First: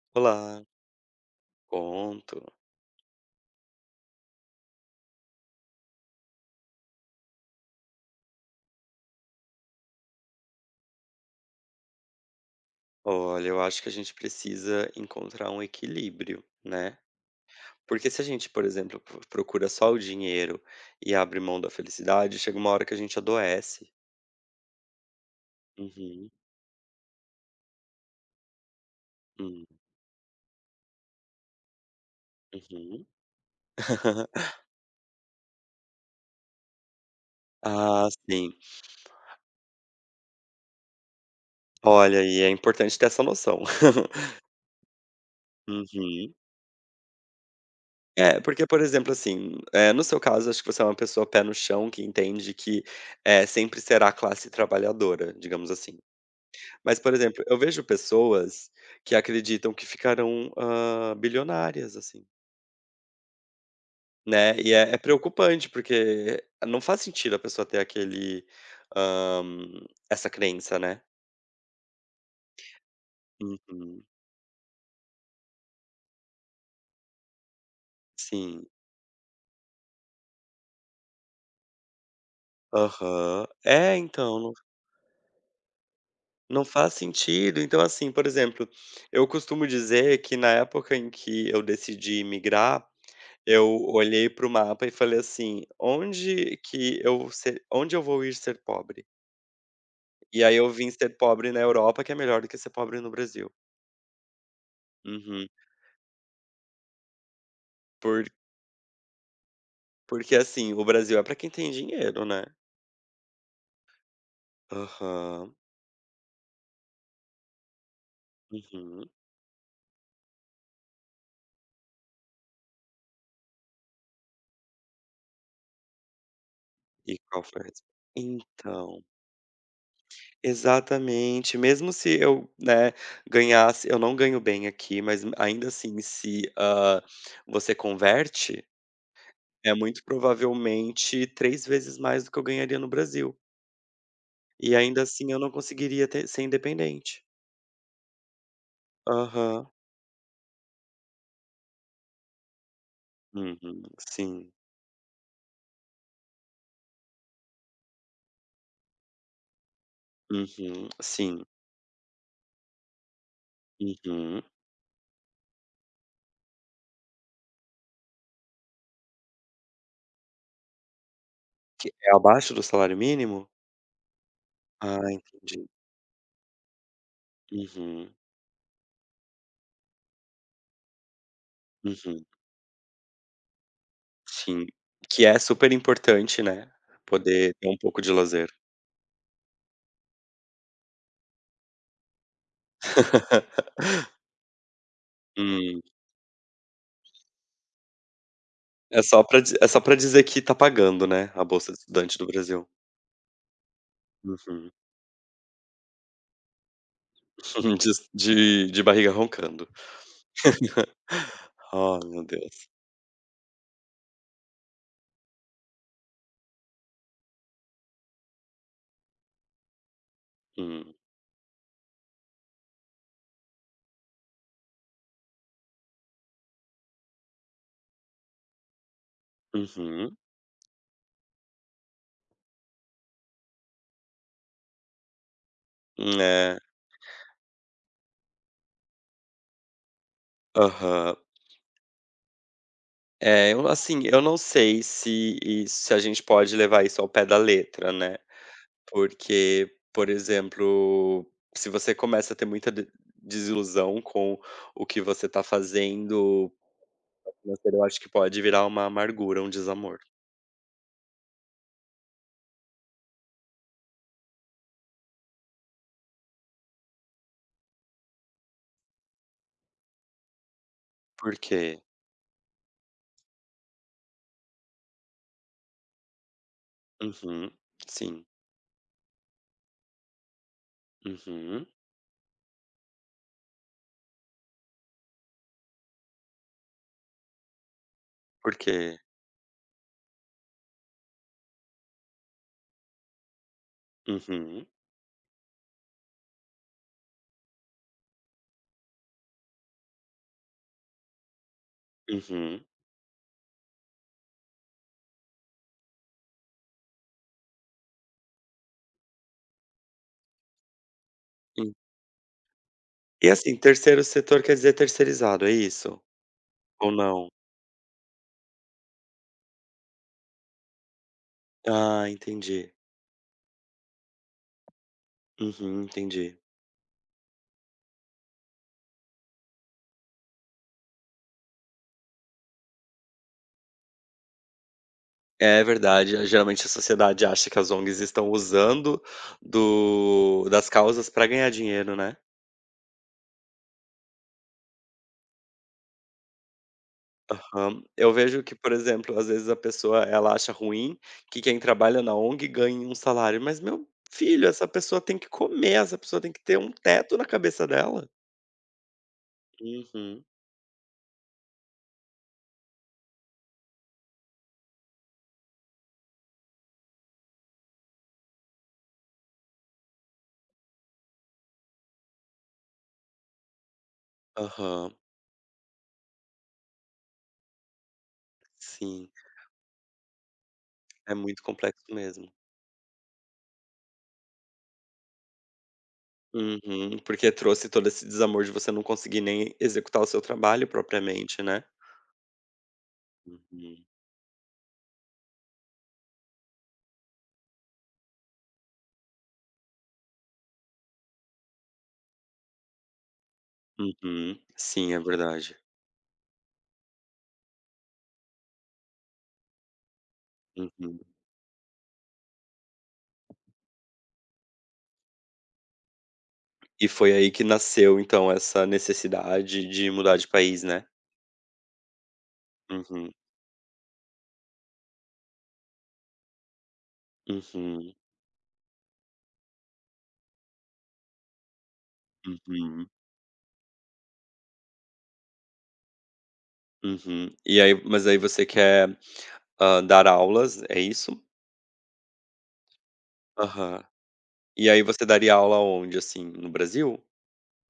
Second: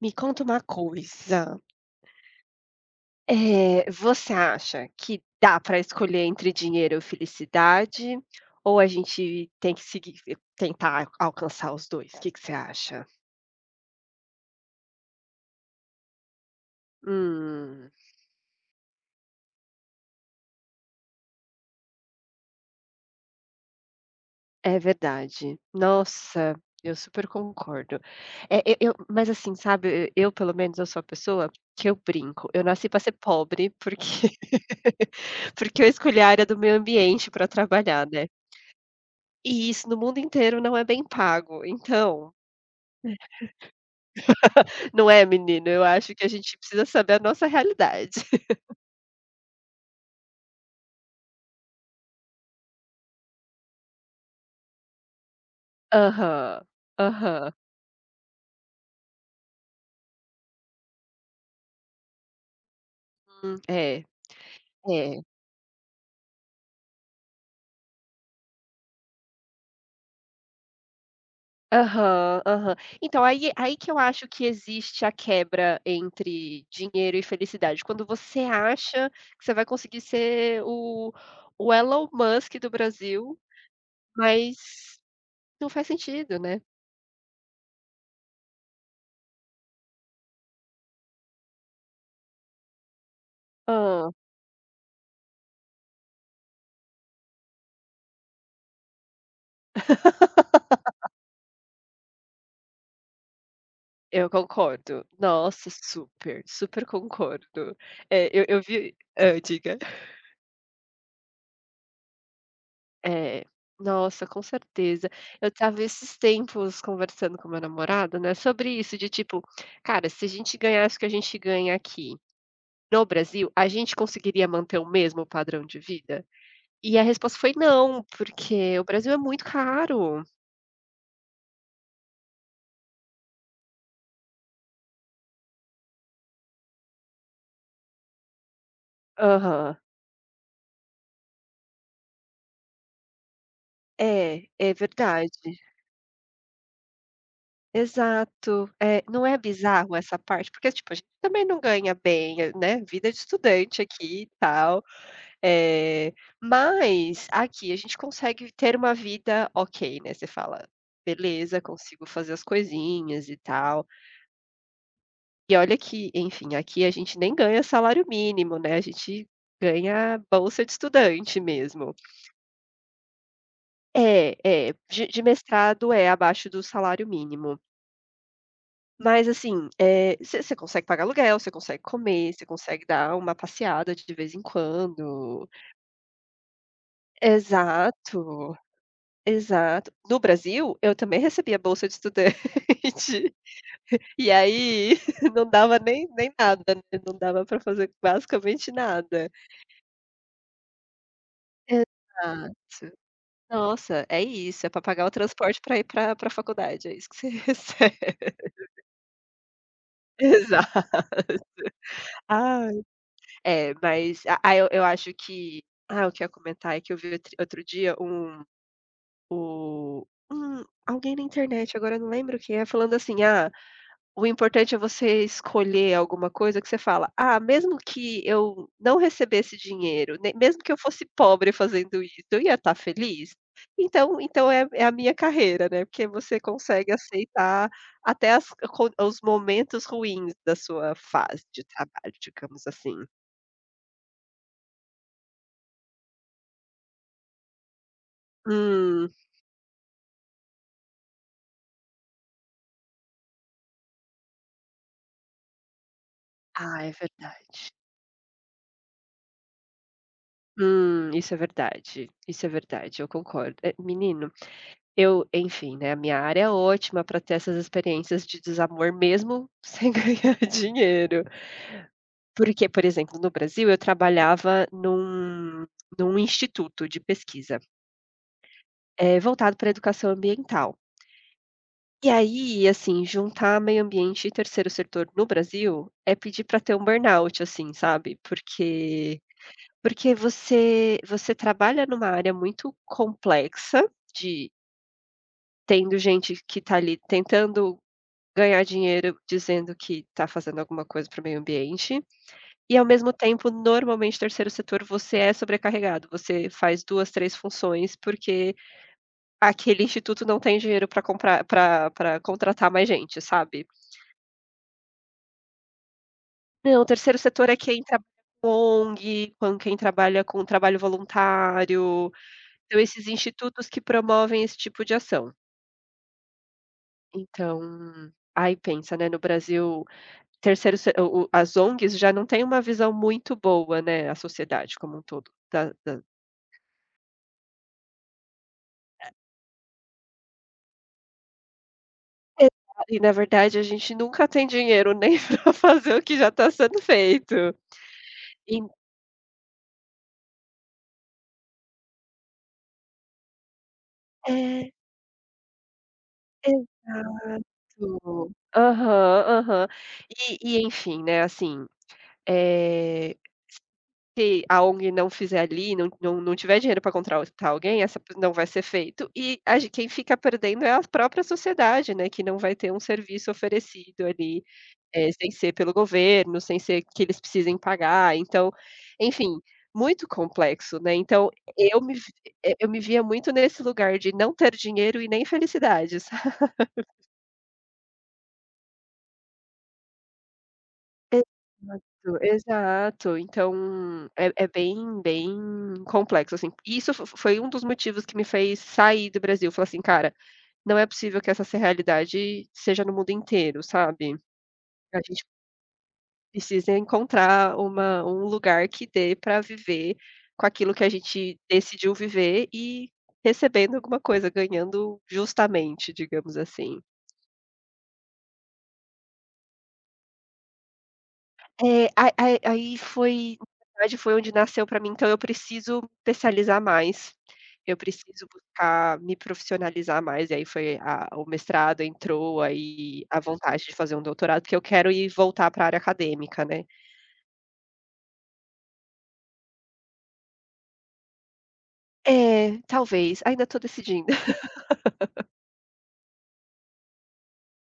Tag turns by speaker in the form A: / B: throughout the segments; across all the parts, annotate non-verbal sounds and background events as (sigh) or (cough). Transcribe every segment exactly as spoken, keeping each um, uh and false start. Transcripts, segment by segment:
A: Me conta uma
B: Olá,
A: coisa,
B: conto.
A: eh, você acha que dá para escolher entre dinheiro ou felicidade, ou a gente tem que seguir tentar alcançar os dois? Que que você acha?
B: Olha, eu acho que a gente precisa encontrar um equilíbrio, né?
A: Hum,
B: Porque se a gente, por exemplo, pro- procura só o dinheiro e abre mão da felicidade, chega uma hora que a gente adoece.
A: é verdade.
B: Uhum,
A: Nossa, eu super concordo. Eh, eu eu mas assim,
B: hum,
A: sabe, eu pelo menos eu sou a pessoa que eu brinco, eu nasci para
B: uhum.
A: ser pobre porque
B: (laughs)
A: (laughs) porque eu escolhi a área do meio ambiente para trabalhar,
B: Ah,
A: né.
B: sim.
A: E isso no mundo inteiro não é bem pago,
B: Olha,
A: então
B: e é importante ter essa noção. (laughs)
A: não é, menino? Eu acho que a
B: Uhum.
A: gente precisa saber a nossa realidade.
B: É, porque, por exemplo, assim, é, no seu caso, acho que você é uma pessoa pé no chão que entende que é, sempre será a classe trabalhadora, digamos assim.
A: Aham,
B: Mas, por exemplo,
A: aham.
B: eu vejo pessoas que acreditam que ficarão, hã, bilionárias, assim,
A: Hum, é,
B: né, e é é
A: é.
B: preocupante, porque não faz sentido a pessoa ter aquele, hã, essa crença, né.
A: Aham, aham. Então aí aí que eu
B: Uhum.
A: acho que existe a quebra entre dinheiro e felicidade, quando você
B: Sim.
A: acha que você vai conseguir ser o o Elon Musk do Brasil,
B: Aham. É, então, não
A: mas não faz sentido, né.
B: não faz sentido. Então, assim, por exemplo, eu costumo dizer que na época em que eu decidi migrar eu
A: Ah,
B: olhei para o mapa e falei assim: "Onde que eu se onde eu vou ir ser pobre?" E aí eu vim ser pobre na Europa, que é melhor do que ser pobre no Brasil.
A: eu concordo.
B: Uhum.
A: Nossa, super, super concordo.
B: Por
A: É, eu eu vi hã, diga.
B: Porque, assim, o Brasil é pra quem tem dinheiro, né.
A: É. Nossa, com certeza. Eu
B: Aham.
A: tava esses tempos conversando com meu namorado, né, sobre isso, de
B: Uhum.
A: tipo: "Cara, se a gente ganhasse o que a gente ganha aqui no Brasil, a gente conseguiria manter o mesmo padrão de vida?" E a
B: E
A: resposta
B: qual
A: foi:
B: foi a resp
A: "Não, porque o
B: Então,
A: Brasil é muito caro".
B: exatamente. Mesmo se eu, né, ganhasse eu não ganho bem aqui, mas ainda assim, se, hã, você converte, é
A: Aham.
B: muito provavelmente três vezes mais do que eu ganharia no Brasil.
A: É, é
B: E ainda assim eu
A: verdade.
B: não conseguiria ter ser independente.
A: Exato. É, não é
B: Aham.
A: bizarro essa parte? Porque, tipo, a gente também não ganha bem, eh, né, vida de estudante
B: Uhum.
A: aqui e
B: Sim.
A: tal. Eh, mas aqui a gente consegue ter uma vida ok, né, você fala:
B: Uhum, sim.
A: "Beleza, consigo fazer as coisinhas e tal".
B: Uhum.
A: E olha que, enfim, aqui a gente nem ganha salário mínimo, né, a gente ganha bolsa de estudante mesmo.
B: Que é abaixo do salário mínimo?
A: É, é,
B: Ah,
A: de de
B: entendi.
A: mestrado é abaixo do salário mínimo.
B: Uhum,
A: Mas assim, eh, você consegue pagar aluguel, você consegue
B: uhum,
A: comer, você consegue dar uma passeada de vez em
B: sim. Que é
A: quando.
B: super importante, né, poder ter um pouco de lazer.
A: Exato. Exato. No Brasil, eu também recebia bolsa de estudante, (laughs)
B: (laughs)
A: e aí (laughs) não dava
B: Hum,
A: nem nem nada, né, não dava para fazer basicamente
B: é só
A: nada.
B: pra di é só pra dizer que tá pagando, né, a bolsa de estudante do
A: Exato.
B: Brasil.
A: Nossa, é isso, é
B: Uhum.
A: para pagar o transporte para ir para pra faculdade, é isso que você (laughs)
B: (laughs) Diz
A: recebe.
B: de de barriga roncando. (laughs)
A: Exato.
B: Oh, meu Deus.
A: Ai. É, mas a ah, eu eu acho que ah, o que eu ia comentar é que eu vi outro outro dia um o um
B: Hum,
A: alguém na internet, agora eu não lembro quem é, falando assim: "Ah". O importante é você escolher alguma coisa que você fala: "Ah, mesmo que eu não recebesse
B: uhum.
A: dinheiro, ne mesmo que eu fosse pobre fazendo isso, eu ia estar feliz? Então então é é a minha carreira, né". Porque você
B: É.
A: consegue aceitar até as co os momentos ruins da sua
B: Aham.
A: fase de trabalho, digamos assim.
B: É, eu assim, eu não sei se se a gente pode levar isso ao pé da letra, né.
A: Hum.
B: Porque, por exemplo, se você começa a ter muita de desilusão com o que você tá fazendo
A: Ah, é verdade.
B: eu acho que pode virar uma amargura, um desamor.
A: Hum, isso é verdade, isso é verdade, eu concordo. Eh, menina, eu enfim, né, a minha área é ótima para ter essas experiências de desamor mesmo sem (laughs) ganhar dinheiro.
B: Por quê?
A: Porque, por exemplo, no Brasil eu trabalhava num num instituto de
B: Uhum.
A: pesquisa,
B: Sim.
A: eh, voltado pra educação ambiental.
B: Uhum.
A: E aí, assim, juntar meio ambiente e terceiro setor no Brasil é pedir para ter um burnout, assim, sabe,
B: Por quê?
A: porque porque você você trabalha numa área muito complexa de
B: Uhum.
A: tendo gente que está ali tentando ganhar dinheiro dizendo que está fazendo alguma coisa para o meio ambiente,
B: Uhum.
A: e ao mesmo tempo, normalmente terceiro setor você é sobrecarregado, você faz duas três funções, porque aquele instituto não tem dinheiro para comprar
B: En
A: para para contratar mais gente,
B: E assim,
A: sabe.
B: terceiro setor quer dizer terceirizado, é isso?
A: Não, o
B: Ou
A: terceiro
B: não?
A: setor é quem trabalha com O N G, com quem trabalha com trabalho
B: Ah,
A: voluntário,
B: entendi.
A: então esses institutos que promovem esse tipo de ação.
B: Uhum, entendi.
A: Então, aí pensa, né, no Brasil terceiro se o as O N Gs já não têm uma visão muito boa, né, a sociedade como um todo
B: É
A: da da
B: verdade, eh, geralmente a sociedade acha que as O N Gs estão usando do das causas para ganhar dinheiro, né?
A: exa e na verdade a gente nunca tem dinheiro nem (laughs) para fazer o que já está sendo feito.
B: Aham. Eu vejo que,
A: En
B: por exemplo, às vezes a pessoa ela acha ruim que quem trabalha na O N G ganhe um salário, mas meu filho, essa
A: é,
B: pessoa tem que comer, essa pessoa tem que ter um teto na
A: exato.
B: cabeça dela.
A: Aham, aham.
B: Uhum.
A: E e enfim, né, assim, eh, se a O N G não fizer ali, não não não tiver dinheiro para contratar alguém, essa pe não vai ser feito e a gen quem fica perdendo é a própria sociedade, né, que não vai ter um serviço oferecido ali
B: Aham.
A: é, sem ser pelo governo, sem ser que eles precisem pagar, então,
B: Sim,
A: enfim, muito complexo, né,
B: é
A: então
B: muito
A: eu
B: complexo
A: me vi
B: mesmo.
A: eh, eu me via muito nesse lugar de não ter dinheiro e nem felicidade, (laughs) sabe.
B: Uhum. Porque trouxe todo esse desamor de você não conseguir nem executar o seu trabalho propriamente, né.
A: Exato, exato, então
B: Uhum.
A: é é bem bem complexo, assim. E isso fo foi um dos motivos que me fez sair do Brasil, falar assim: "Cara, não é possível que essa se realidade seja no mundo inteiro", sabe.
B: Uhum. Sim,
A: A
B: é
A: gente
B: verdade.
A: precisa encontrar uma um lugar que dê para viver com aquilo que a
B: Uhum.
A: gente decidiu viver e recebendo alguma coisa, ganhando justamente, digamos assim.
B: E foi aí que nasceu, então, essa necessidade de mudar de país, né.
A: É, a a aí
B: Uhum.
A: foi na verdade foi onde nasceu para mim, então eu preciso me especializar mais, eu
B: Uhum.
A: preciso buscar me profissionalizar mais, e aí foi a o mestrado entrou,
B: Uhum,
A: aí a vontade de fazer um doutorado, porque eu quero ir voltar para a área acadêmica, né.
B: uhum. E aí mas aí você quer, hã, dar aulas, é isso?
A: É, talvez, ainda estou
B: Aham.
A: decidindo.
B: E aí você daria aula onde, assim, no Brasil?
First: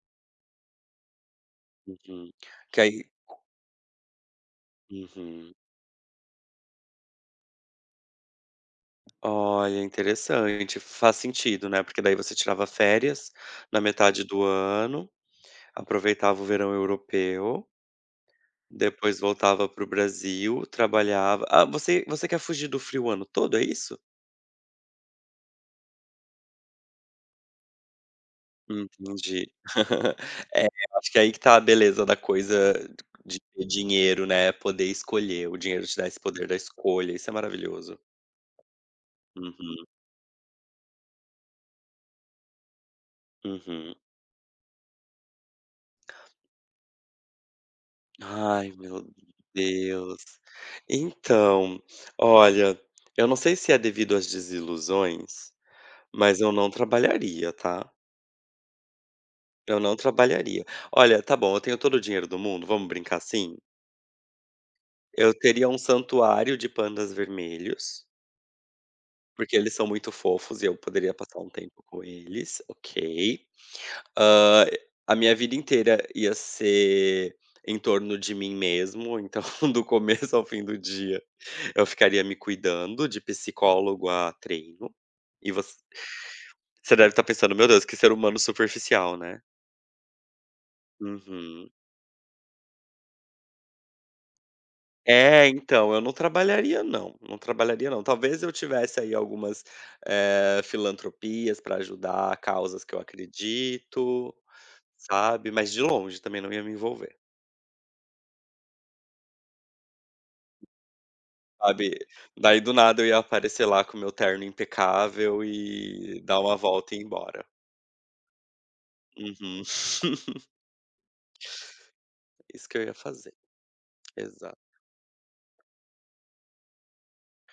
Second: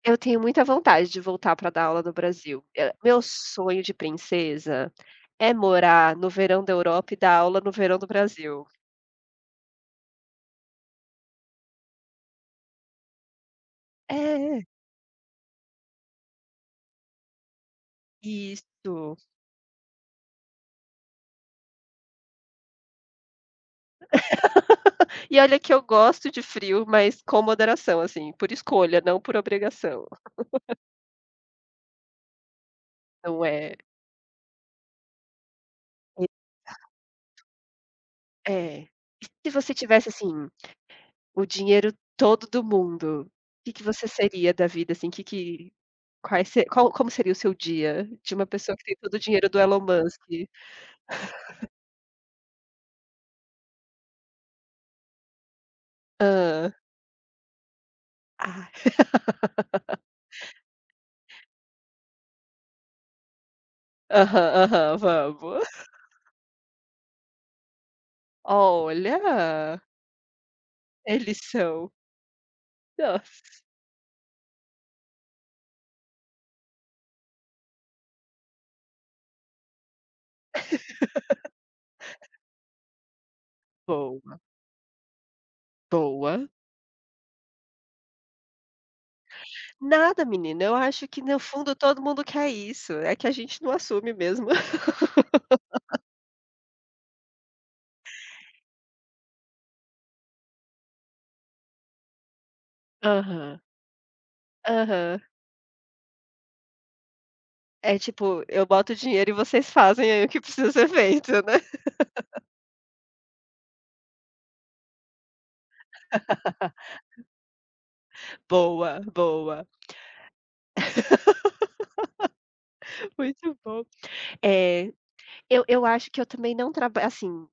A: Eu tenho muita vontade de voltar para dar aula no
B: Uhum.
A: Brasil.
B: Que
A: Eh,
B: aí
A: meu sonho de princesa é
B: uhum.
A: morar no verão da Europa e dar aula no verão do Brasil.
B: Olha, interessante. Faz sentido, né, porque daí você tirava férias na metade do
A: É,
B: ano, aproveitava o verão europeu,
A: isso.
B: depois voltava para o Brasil, trabalhava ah, você você quer fugir do frio o ano todo, é isso?
A: E olha que eu gosto de frio, mas com moderação, assim, por escolha, não por
B: Entendi.
A: obrigação.
B: (laughs) É, eu acho que aí que tá a beleza da coisa de
A: Não
B: ter
A: é
B: dinheiro, né, poder escolher, o dinheiro te dá esse poder da escolha, isso é maravilhoso.
A: é. E se você
B: Uhum,
A: tivesse, assim, o dinheiro todo do mundo, o que que
B: uhum.
A: você seria da vida, assim? Que que quais se qual como seria o seu dia de uma
B: Ai,
A: pessoa que tem
B: meu
A: todo o dinheiro do Elon
B: Deus.
A: Musk?
B: Então, olha, eu não sei se é devido às desilusões, mas eu não trabalharia, tá.
A: Ah.
B: Eu não trabalharia. Olha, tá bom, eu tenho todo o dinheiro do mundo, vamos brincar assim?
A: Aham, aham,
B: Eu
A: vamos.
B: teria um santuário de pandas vermelhos. Porque eles
A: Olha,
B: são muito fofos e eu poderia
A: eles
B: passar um tempo
A: são
B: com eles, ok.
A: nossa,
B: Hã, a minha vida inteira ia ser em torno de mim mesmo, então (laughs) do começo ao fim do dia eu ficaria me cuidando, de psicólogo a
A: boa,
B: treino. E você
A: boa.
B: você deve estar pensando: "Meu Deus, que ser humano superficial, né".
A: Nada menina, eu acho que no
B: Uhum.
A: fundo todo mundo quer isso, é que a gente não assume mesmo. (laughs)
B: É, então, eu não trabalharia não, não trabalharia não. Talvez eu tivesse aí algumas, eh, filantropias para ajudar causas que eu
A: Aham,
B: acredito.
A: aham.
B: Sabe, mas de longe também não ia me envolver,
A: É tipo, eu boto dinheiro e vocês fazem aí o que precisa ser feito, né.
B: sabe. Daí do nada eu ia aparecer lá com meu terno impecável e dar uma volta
A: (laughs)
B: e ir embora.
A: Boa,
B: Uhum.
A: boa.
B: (laughs)
A: (laughs)
B: Isso que eu ia fazer,
A: Muito bom.
B: exato.
A: É, eu eu acho que eu também não trabalho assim,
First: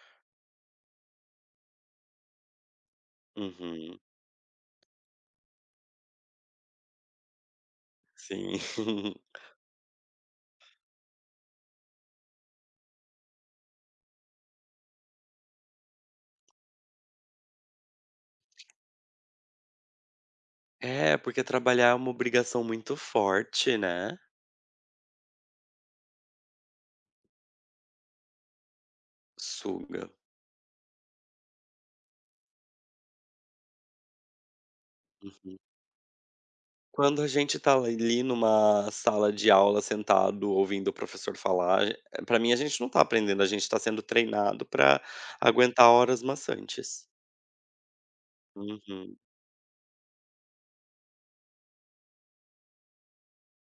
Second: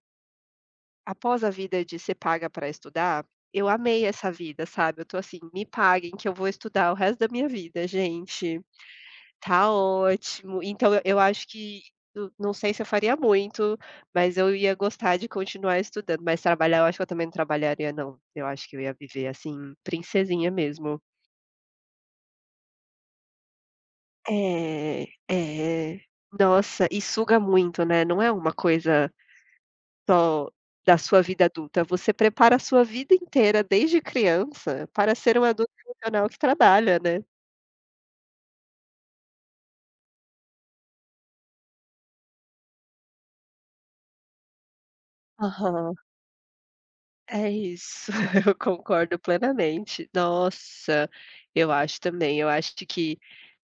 A: após a vida de ser paga para estudar, eu
B: Uhum,
A: amei essa vida, sabe. Eu tô assim: "Me paguem que eu vou estudar o resto da minha vida, gente,
B: sim. (laughs)
A: tá ótimo". Então eu eu acho que eu não sei se eu faria muito, mas eu ia gostar de continuar estudando, mas trabalhar eu acho que eu também não trabalharia não. Eu acho que eu ia viver assim, princesinha mesmo.
B: É, porque trabalhar é uma obrigação muito forte, né.
A: É, é. Nossa, e suga muito, né, não é uma coisa
B: Suga.
A: só da sua vida adulta, você prepara a sua vida inteira desde criança para ser um
B: Uhum.
A: adulto funcional que trabalha,
B: Quando
A: né.
B: a gente tá ali numa sala de aula sentado ouvindo o professor falar, ge pra mim a gente não tá aprendendo, a gente tá sendo treinado pra aguentar
A: Aham.
B: horas maçantes.
A: É isso, (laughs) eu concordo
B: Uhum.
A: plenamente. Nossa, eu acho também, eu acho que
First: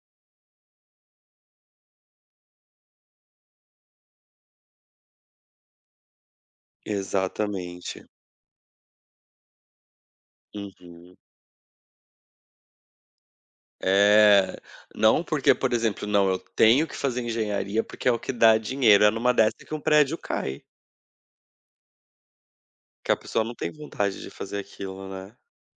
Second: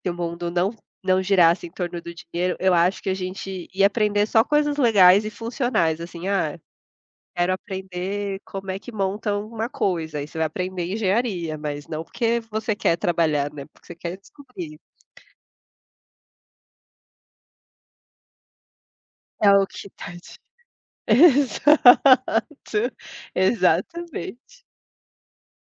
A: se o mundo não não girasse em torno do dinheiro, eu acho que a gente ia aprender só coisas legais e funcionais, assim, ah, quero
B: Exatamente.
A: aprender como é que montam uma coisa, aí você vai aprender
B: Uhum.
A: engenharia, mas não porque você quer trabalhar, né, porque você quer
B: É,
A: descobrir.
B: não porque, por exemplo, não, eu tenho que fazer engenharia porque é o que dá dinheiro. É numa
A: É
B: dessa
A: o
B: que um
A: que tá
B: prédio
A: de
B: cai,
A: (laughs) exato,
B: que a pessoa não tem vontade de
A: exatamente.
B: fazer aquilo, né.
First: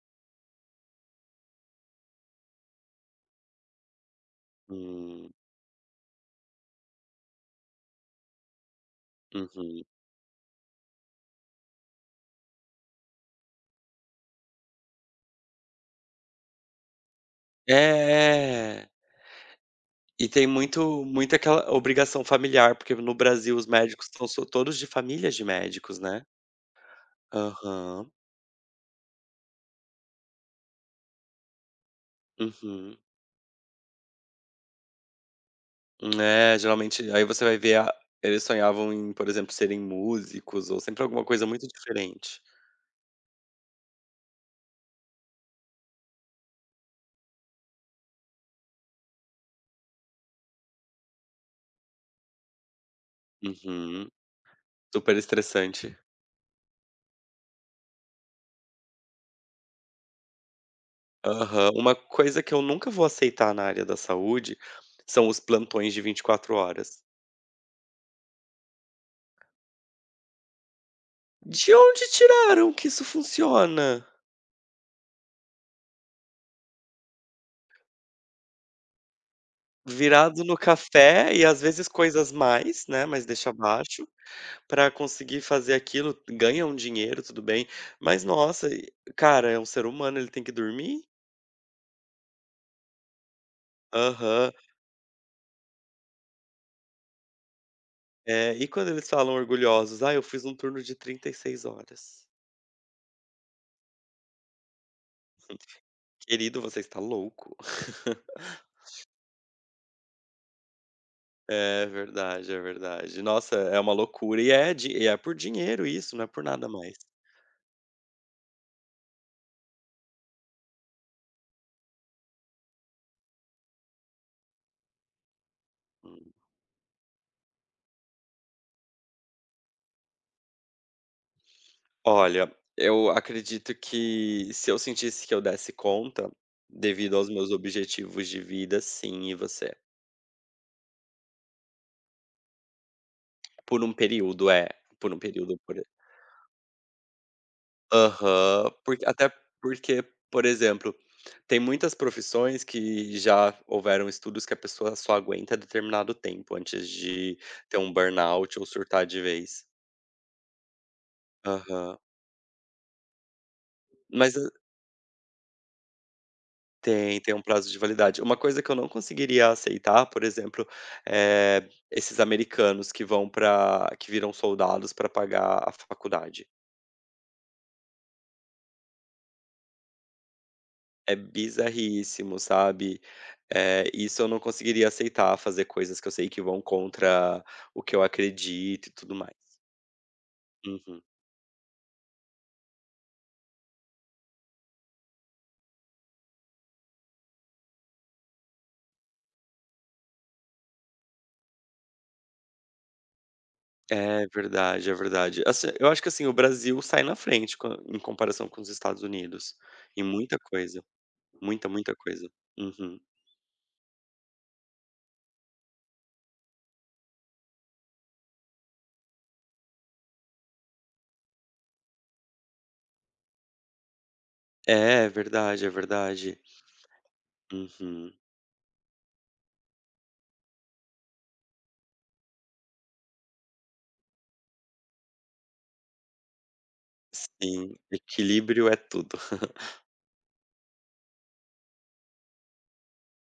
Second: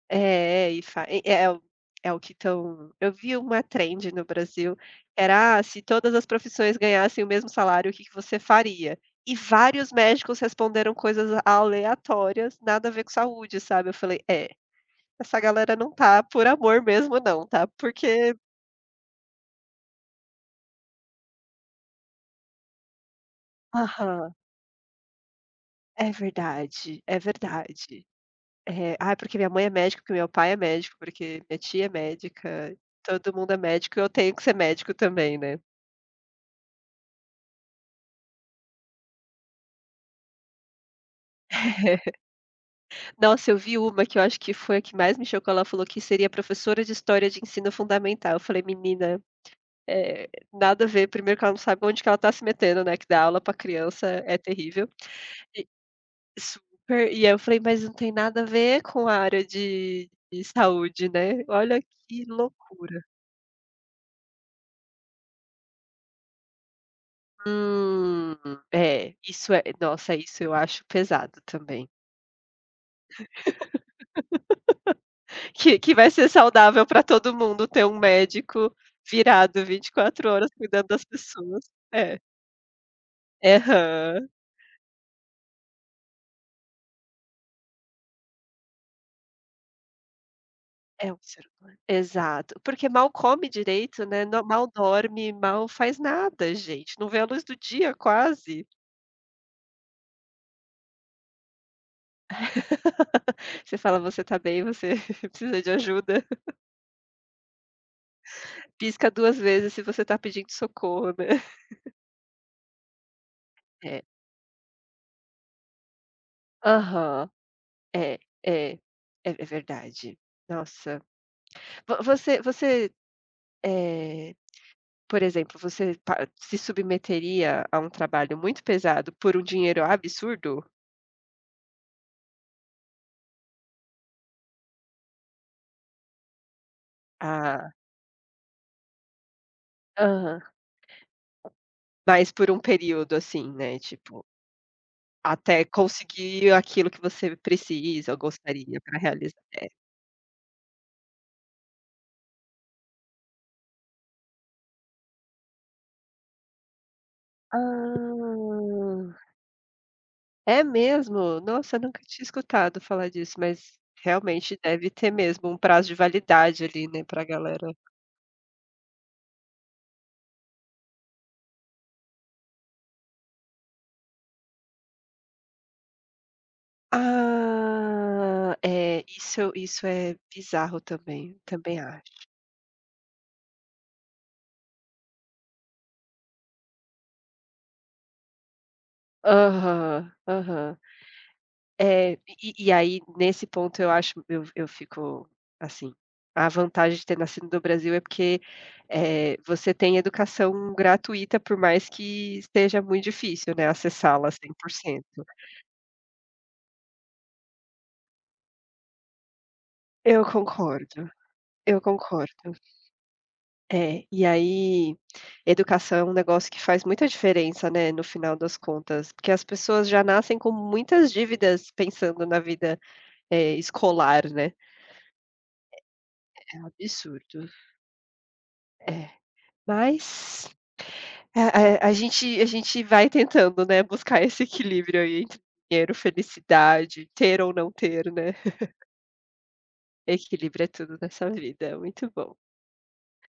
A: É, e fa e é é o é o que estão eu vi uma trend no Brasil,
B: Hum,
A: era: "Ah, se todas as profissões ganhassem o mesmo salário, o que que você faria?". E
B: uhum.
A: vários médicos responderam coisas aleatórias, nada a ver com saúde, sabe. Eu falei: "É, essa galera não tá por amor mesmo não, tá porque".
B: É, e tem muito muito aquela obrigação familiar, porque no Brasil os médicos são
A: Aham.
B: so todos de famílias de médicos,
A: É
B: né.
A: verdade, é verdade.
B: Aham.
A: É, ai, porque minha mãe é médica, porque meu pai é médico, porque minha tia é médica,
B: Uhum.
A: todo mundo é médico, eu tenho que ser médico também, né.
B: É, geralmente aí você vai ver a eles sonhavam em, por exemplo, serem músicos ou sempre alguma coisa muito
A: (laughs)
B: diferente.
A: Nossa, eu vi uma que eu acho que foi a que mais me chocou, ela falou que seria professora de história de ensino fundamental, eu falei: "Menina, eh, nada a ver", primeiro que ela não sabe onde que ela está se metendo, né, que dar aula pra criança
B: Uhum.
A: é terrível.
B: Super estressante.
A: E super, e aí eu falei: "Mas não tem nada a ver com a área de de saúde, né,
B: Aham.
A: olha
B: Uma
A: que
B: coisa que eu nunca
A: loucura".
B: vou aceitar na área da saúde são os plantões de vinte e quatro horas.
A: Hum, é, isso é nossa, isso eu acho pesado
B: De
A: também.
B: onde tiraram que isso funciona?
A: Que que vai ser saudável para todo mundo ter um médico virado vinte e quatro
B: Virado
A: horas
B: no
A: cuidando das
B: café e às
A: pessoas.
B: vezes
A: É.
B: coisas mais, né, mas deixa
A: É,
B: abaixo,
A: aham.
B: pra conseguir fazer aquilo, ganha um dinheiro, tudo bem, mas nossa, e cara, é um ser humano, ele tem que dormir?
A: É um ser humano. Exato. Porque mal come direito, né, no
B: Aham.
A: mal dorme, mal faz nada, gente. Não vê a luz do dia
B: Eh,
A: quase.
B: e quando eles falam orgulhosos: "Ah, eu fiz um turno de trinta e seis horas".
A: Você fala: "Você tá bem? Você (laughs) precisa de ajuda?"
B: Querido, você está louco. (laughs)
A: Pisca duas vezes se você tá pedindo socorro, né.
B: É verdade, é verdade. Nossa, é uma
A: É.
B: loucura e é di e é por dinheiro isso, não é por nada mais.
A: Aham. É, é, é é verdade. Nossa, vo você você, eh, por exemplo, você pa
B: Hum.
A: se submeteria a um trabalho muito pesado por um dinheiro absurdo?
B: Olha, eu acredito que se eu sentisse que eu desse conta, devido aos meus
A: Ah,
B: objetivos de vida, sim, e você?
A: aham. Mas por um período, assim, né,
B: Por um
A: tipo,
B: período, é. Por um período,
A: até
B: por
A: conseguir aquilo que você precisa ou
B: aham.
A: gostaria para
B: Porque até
A: realizar. É.
B: porque, por exemplo, tem muitas profissões que já houveram estudos que a pessoa só aguenta determinado tempo antes de ter um burnout ou surtar
A: Ah,
B: de vez.
A: é mesmo? Nossa, eu
B: Aham.
A: nunca tinha escutado falar disso, mas
B: Mas
A: realmente deve ter mesmo um prazo de validade ali, né,
B: Tem,
A: pra
B: tem um
A: galera.
B: prazo de validade. Uma coisa que eu não conseguiria aceitar, por exemplo, eh, esses americanos que vão para que viram soldados para pagar a faculdade.
A: Ah, é, isso isso é bizarro
B: É
A: também, também acho.
B: bizarríssimo, sabe. Eh, isso eu não conseguiria aceitar, fazer coisas que eu sei que vão contra o que eu acredito e tudo mais.
A: Aham, aham.
B: Uhum.
A: É, e e e aí nesse ponto eu acho eu eu fico assim, a vantagem de ter nascido no Brasil é porque, eh, você tem educação gratuita, por mais que esteja muito difícil, né,
B: É
A: acessá-la
B: verdade, é
A: cem por cento.
B: verdade. Assim, eu acho que, assim, o Brasil sai na frente quan em comparação com os Estados Unidos, em
A: Eu
B: muita coisa,
A: concordo,
B: muita,
A: eu
B: muita coisa.
A: concordo.
B: Uhum.
A: É, e aí, educação é um negócio que faz muita diferença, né, no final das contas, porque as pessoas já nascem com muitas dívidas pensando na vida, eh, escolar, né.
B: É é verdade, é verdade.
A: É um absurdo.
B: Uhum.
A: É, mas a a a gente a gente vai tentando, né, buscar esse equilíbrio aí entre dinheiro, felicidade, ter ou não
B: Sim,
A: ter, né.
B: equilíbrio é tudo. (laughs)
A: (laughs) Equilíbrio é tudo nessa vida, muito bom.